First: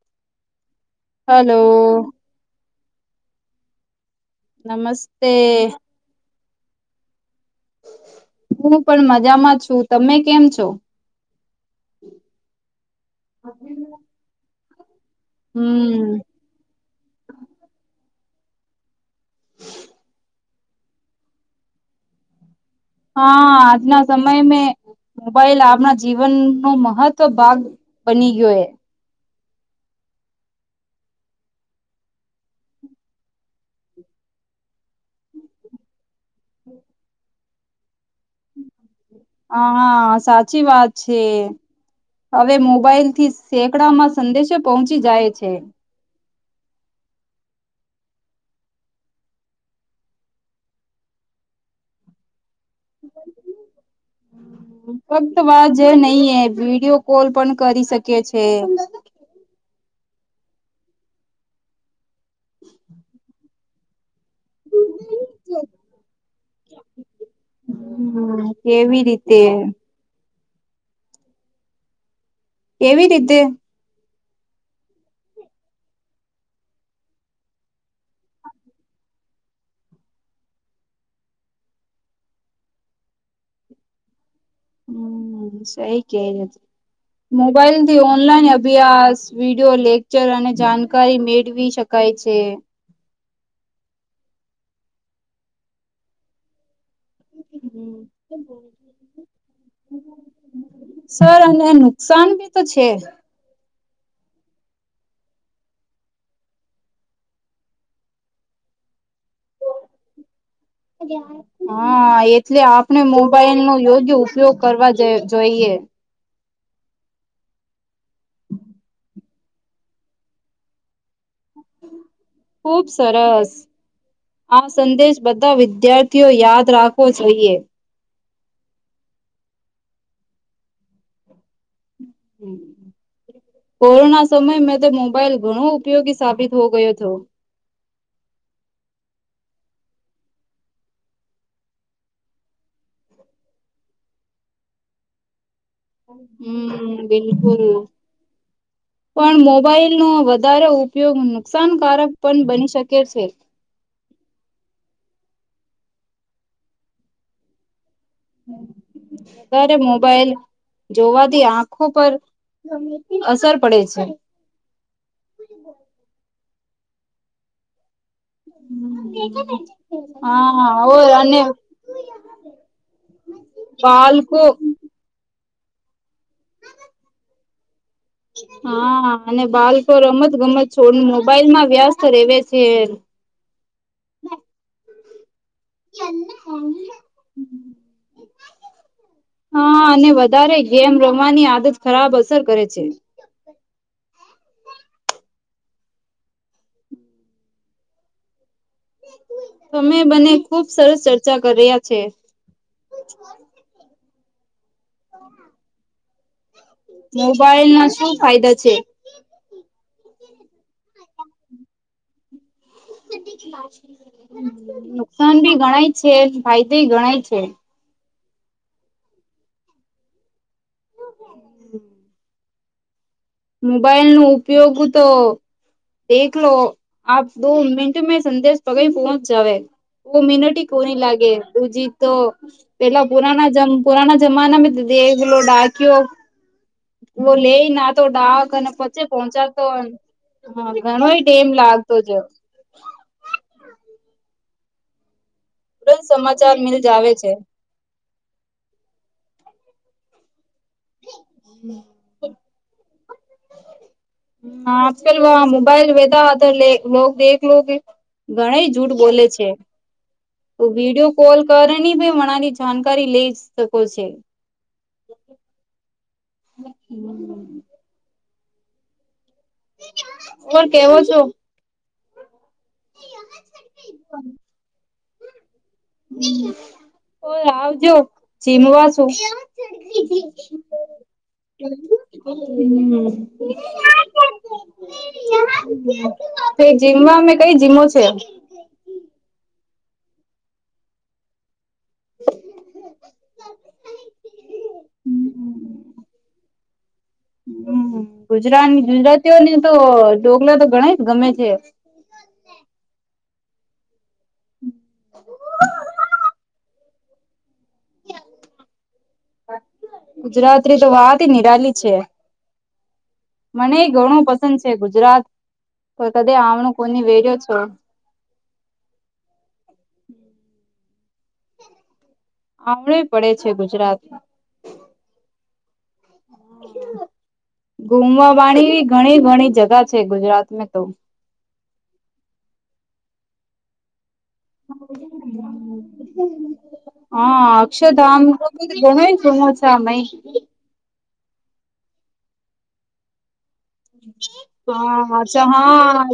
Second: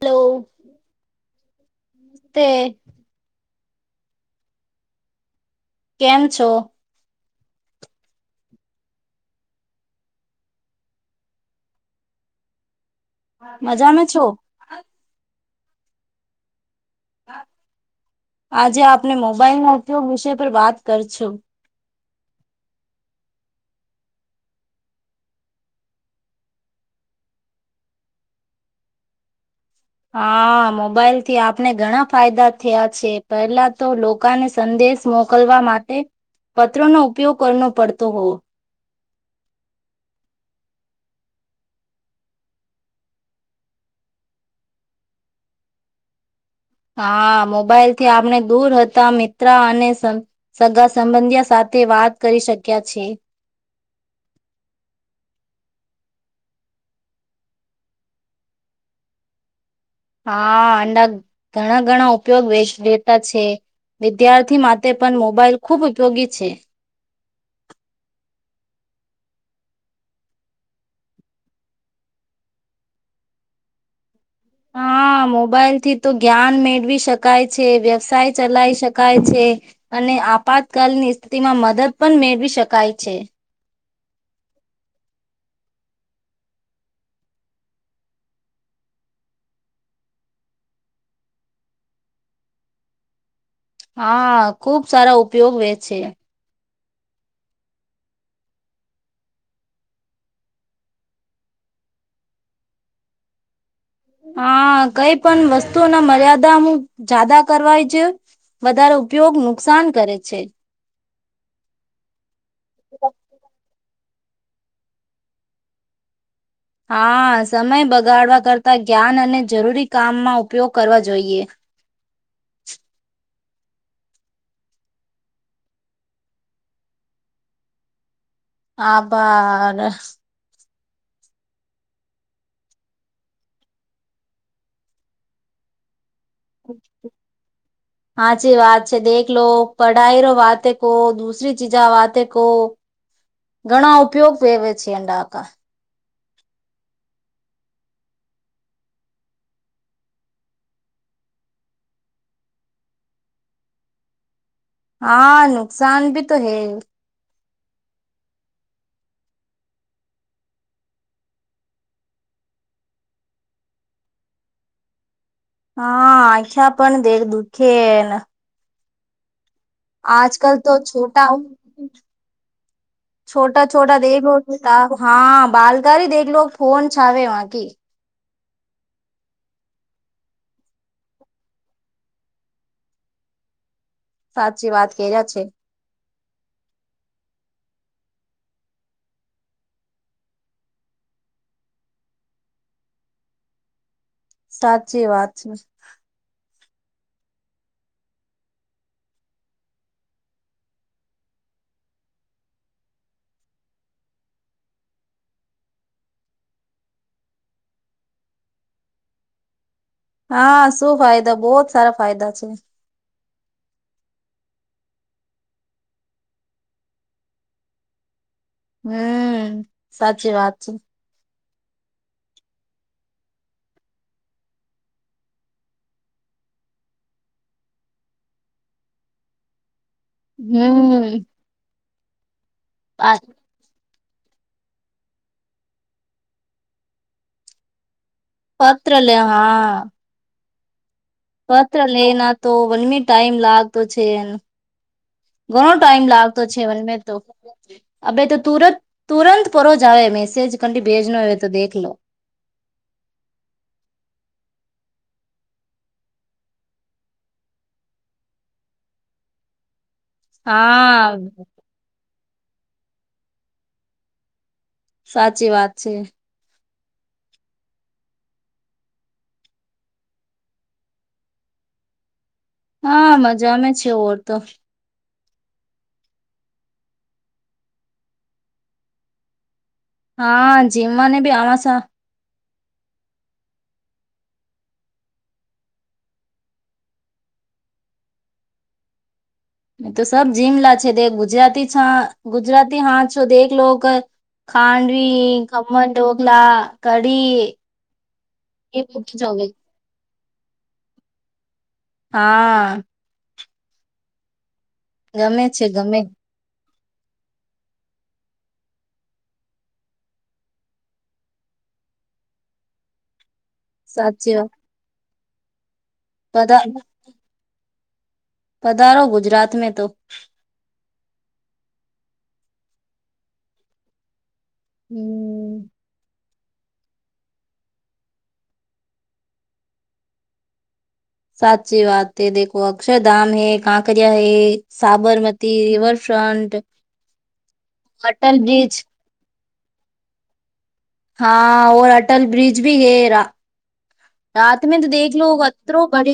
Hello. Hello. તે નમસ્તે. કેમ છો. હું પણ મજામાં છું, તમે કેમ છો? મજામાં છો? હમ. આજે આપને મોબાાઈલના ઉપયોગ વિષય પર વાત કર છો હા આજના સમય મે મોબાઈલ આપણા જીવનનો મહત્વ ભાગ બની ગયો એ હા મોબાઈલ થી આપણે ઘણા ફાયદા થયા છે, પેલા તો લોકાને સંદે દેશ મોકલવા માટે પત્રોનો ઉપયોગ કરનો પડતો હોવો હા સાચી વાત છે. હવે મોબાાઈલથી સેંકડામાં સંદેશો પહોંચી જાય છે. હા મોબાઈલથી આપણે દૂર હતા મિત્ર અને સ સગા સંબંધિયા સા થે વાત કરી શ ફક્ત વાજ નહી એ વિડીયો કોલ પણ કરી શકે છે. હા અડા ઘણા ઘણા ઉપયોગ વેચ ડેતા છે. વિદ્યાર્થી માટે પણ મોબાાઈલ ખૂબ ઉપયોગી છે. હમ કેવી રીતે? એવી રીતે હા. હા મોબાઈલ થી તો જ્ઞાન મેળવી શકાય છે, વ્યવસાય ચલાવી શકાય છે, અ ને આપાતકાલીન સ્થિતિમાં મદદ પણ મેળવી શકાય છે. હમ સેઈ કેનેજ મોબાઈલથી ઓનલાઈન અભ્યાસ વિડીયો લેકચર અને જાણકારી મેળવી શકા કાય છે. હા ખુબ સારા ઉપયોગ વે છે. [unintelligible] સર અને નુકસાન ભીતો છે. હા કઈ પણ વસ્તુઓ ના મર્યાદા હું જાદા કરવાય જયુ વધારે ઉપયોગ નુકસાન કરે છે. હા એટલે આપણે મોબાઈલ નું યોગ્ય ઉપયોગ કરવા જા જોઈએ હા સમય બગાડવા કરતા જ્ઞાન અને જરૂરી કામમાં ઉપયોગ કરવા જોઈએ ખુબ સરસ આ સંદેશ બધા વિદ્યાર્થીઓ યાદ રાખવો જોઈએ આભાર. કોરોના સમય મે તો મોબાઈલ ઘણો ઉપયોગી સાબિત હો ગયો હતો હાચી વાત છે, દેખ લો પઢાઈ રો વાતે કો દુસરી ચીજા વાતે કો ઘણા ઉપયોગ વવે છે, ડાકા હમ બિલકુલ [inaudible] પણ મોબાઈલનો વધારે ઉપયોગ નુકસાનકારક પણ બની શકે છે. હા નુકસાન ભી તો હે અરે મોબાઈલ જોવાથી આંખો પર અસર પડે છે. હા આખાયા પણ દેખ દુઃખેને હમ આજ કલ તો છોટા હ. છોટા છોટા દેવ બાલકો હા બાલકી દેખલો લો ફોન છાવે વાંકી. હા, અને બાળકો રમત ગમત છોડને મોબાઈલમાં વ્યાસ્ત રેવે છે. સાચી વાત કે જ છે [unintelligible] હા, અને વધારે ગેમ રમવાની આદત ખરાબ અસર કરે છે. સાચી વાત છે. તમે બને ખુબ સરસ ચર્ચા કર્યા છે. [unintelligible] [inaudible] મોબાઈલ ના શું ફાયદા છે? હા શું ફાયદા બહુત સારા ફાયદા છે. નુકસાન ભી ગણાય છે ફાયદો ગણાય છે હમ સાચી વાત છે [inaudible] મોબાઈલ ન ઉપયોગ તો દેખલો લો આપ દો મિનિટ મે સંદેશ પગ પહોંચ જવે ઓ મિનટ કોની હમ લાગે બુજી તો પેલા પુરાના જમ પુરાણા જમાના મે તો દેલો ડાક્યો લે ના. તો ડાક અને પત્ર પછી લે પહોંચા તો હા હા ઘણોય ટેમ પત્ર લાગતો લે છે ના તો વનમી ટાઈમ લાગતો છે. એ ઘણો ટાઈમ તુરંત લાગતો સમાચાર છેવ મિલ જાવે તો છે આભતો તુર તુરત પરોજ આવે મેસેજ ક ભેજ ન આવે તો દલો હ આજ કલ મોબાઈલ બેેધા આ હતા દે લો ઘણ જૂઠ બોલે છે. તો હા વિડીયો કોલ કરે ભ ની જાણકારી લઈ શકો છે. સાચી વાત છે. [unintelligible] ઓર કેવો છો હા મજામાં છે ઓર તો આવજો જીમવા છો હા જીમવાને બી આમાંસા [unintelligible] જીમમાં અમે કઈ જીમો છે. એ તો સબ જીમલા છે ગુજરાતી છા ગુજરાતી હા છો દેલો ખાંડવી ખ્મન ઢોકલા કડી ગુજરા ગુજરાતીઓને તો ડોકલા તો ગણ જ ગમે છે. હા ગમે છે ગમે ગુજરાત તો વાતી નીરાલી છે મને ઘણું સાચી વાત પસંદ છે ગુજરાત પણ કદી પધા આમણું કોની વેર્યો છે પધારો ગુજરાત મે તો આવડે પડે છે ગુજરાત હમ ઘુમવા વાળી ઘણી ઘણી જગા છે ગુજરાત તો સાચી વાત છે દખો અક્ષર ધામ હૈ કાં ક હા અક્ષરધામ હ જોમો છા મૈં હા ઓર અટલ બ્રિજ ભી હએરા હા અચ્છા હા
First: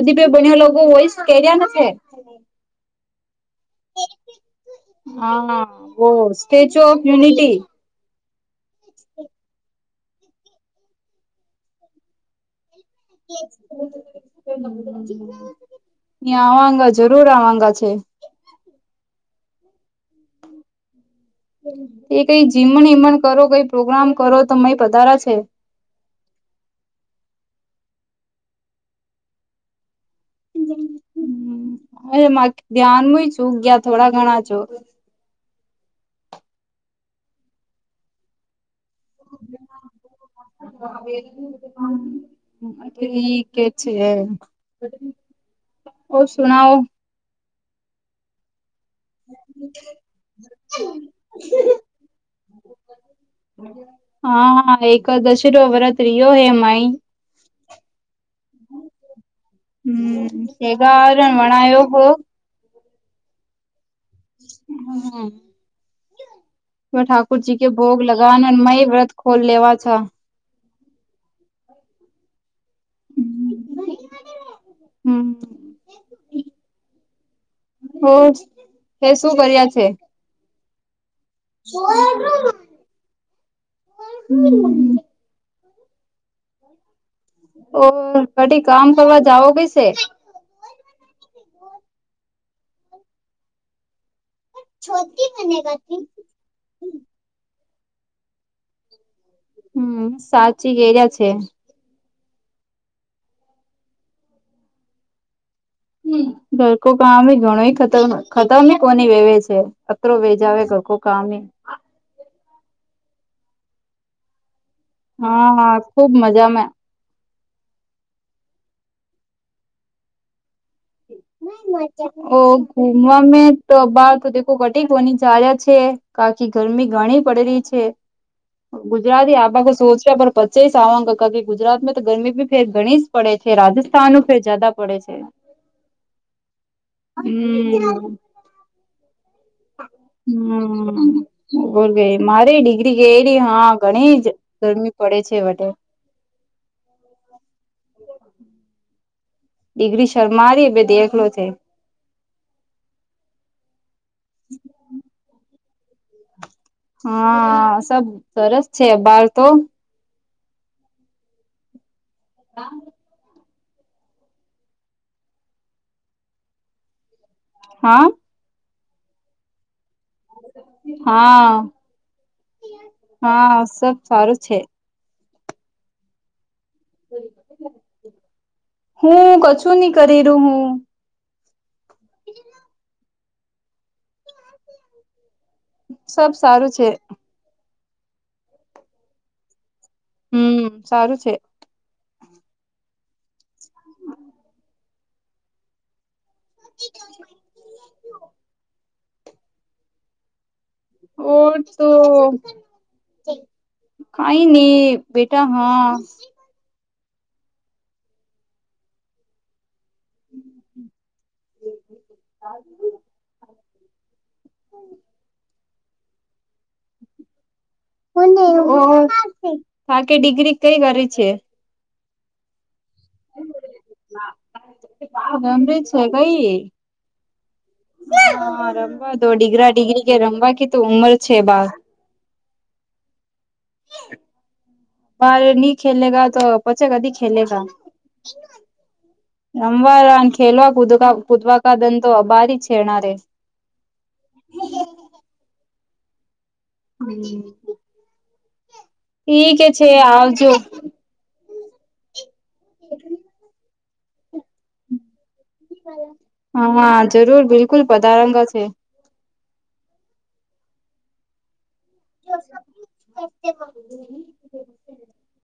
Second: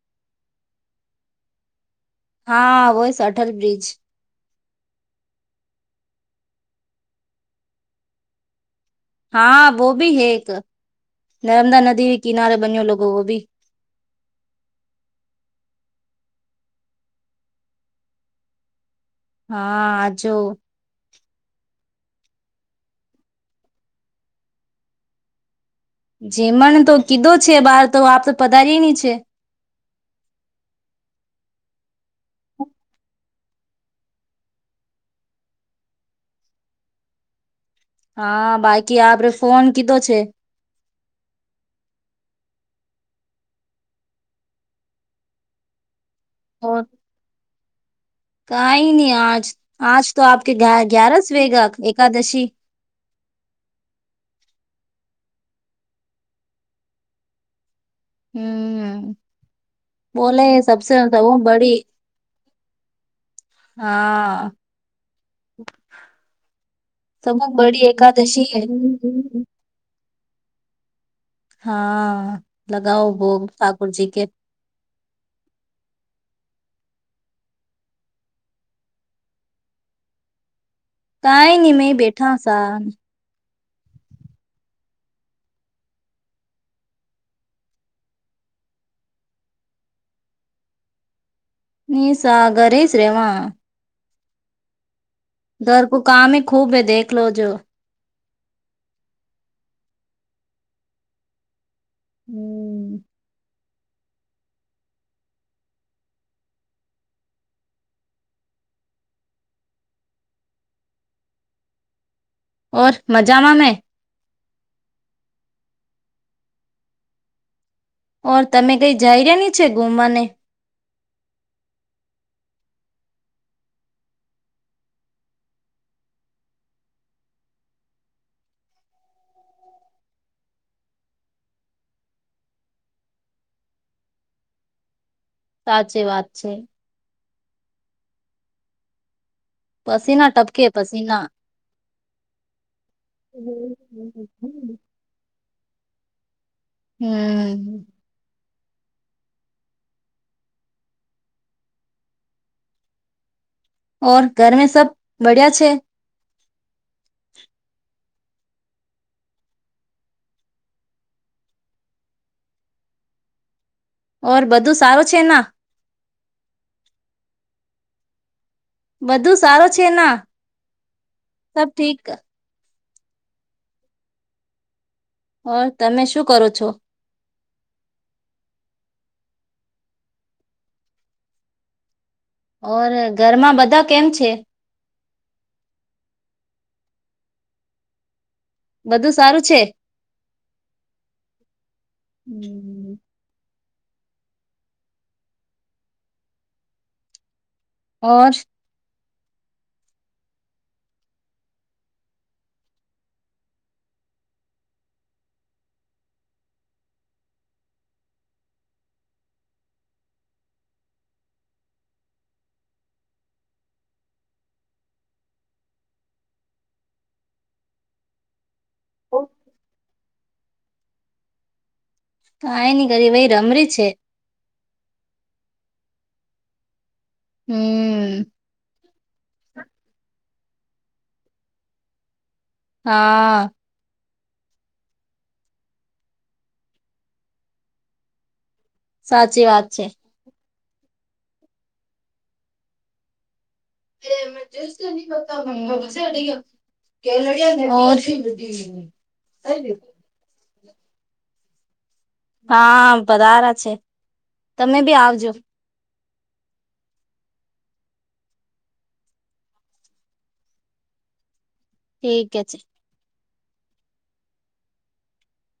નદી પે બનેલો વોઇસ કેર્યા નથે હા હોય છે અટલ બ્રિજ હા ઓ સ્ટેચ્યુ ઓફ યુનિટી હા વો ભી હૈ એક નર્મદા નદી કિનારે બન્યો લોક [inaudible] ન્યાં આવાંગા જરૂર આવાંગા છે હા આજો એ કઈ જીમણ હમણ કરો કઈ પ્રોગ્રામ કરો તો મઈ પધારા છે જેમણ તો કીધો છે બાર તો આપ તો પધારી ની છે [inaudible] હ ધ્યાનમાં છું ગયા થોડા ઘણા છો હા બાકી આપરે ફોન કીધો છે કે છે ઓ સૂનાવો કઈ ની આજ આજ તો આપકે ગ્યારસ વેગા એકાદશી હા એક દશેરો વરત રિયો હે માઈ હમ હમ સેવારણ ગણાયો હો હા ઠાકુરજી કે ભોગ લગા મય વ્રત ખોલ લેવા છા હા લગાઓ ભોગ ઠાકોરજીી કે હ એ શું કર્યા છે કાઈ નહી મેં બેઠા સા હ હ હ ઓ કઢી કામ કરવા જાઓ કૈસે ની સાગરે શ રેમાં છો ઘર કો કામી ખૂબ હે દેખ લો જો હમ સાચી એરિયા છે હમ ઘરકો કામ ઘણો ખતર ખતર કોની વેવે છે અત્ર વેજાવે કો કામી ઔર મજામાં ને હા ખુબ મજામાં ઓર તમે કઈ જઈ રહ્યા નીચે ગુમવાને ઓ ઘુમવા મે તો બાર તો ઘટીની ચ્યા છે કાકી ગરમી ઘણી પડેલી છે ગુજરાતી આ બાાખ શો છે પણ પચીસ આવવા ગુજરાતમાં તો ગરમી બી ફેર ઘણી જ પડે છે રાજસ્થાન ઉપે જાદા પડે છે સાચે વાત છે હમ પશી હમ બોલ મારે ડિગ્રી ગલી હા ઘણી ગરમી પડે છે વ તો હમ ડિગ્રી શર્ મારીએ બે દેખલો તે ઓર ઘર મે સબ બડિયા છે હા, સબ સરસ છે બાર તો. હા. ઓર બધું સારું છે ના? હા? બધું સારો છે ના? હા સબ ઠીક? હા સબ સારું છે. હ તમે શું કરો છો? હું કછું ની કરીરુ હું. ઓર ઘરમાં બધા કેમ છે? સબ સારું છે. બધું સારું છે. હમ્મ, સારું છે. હમ્મ હમ્મ. હમ [unintelligible] ઓર ઓડ તો કઈ નઈ, બેટા હ. [inaudible] હમ્મ. બાકી ડિગ્રી કઈ વારી છે? તો આય ની કરી ભઈ રમરી છે. સો કઈ, હમ હા રમબા તો ડિગ્રા ડિગ્રી કે રમવા કી તું ઉંમર છે બા હા. બાર ની ખેલેગા તો પછે કદી ખેલેગ સાચી વાત છે. ખેલવા પુદુકા પુદવાકા દંતો અભારી છેના રે [unintelligible] એમ ઠીક કે છે આવજો. હા વધારા છે. તમે બી આવજો. હા, જરૂર બિલકુલ પધારંગ છે. ઠીક છે. [inaudible]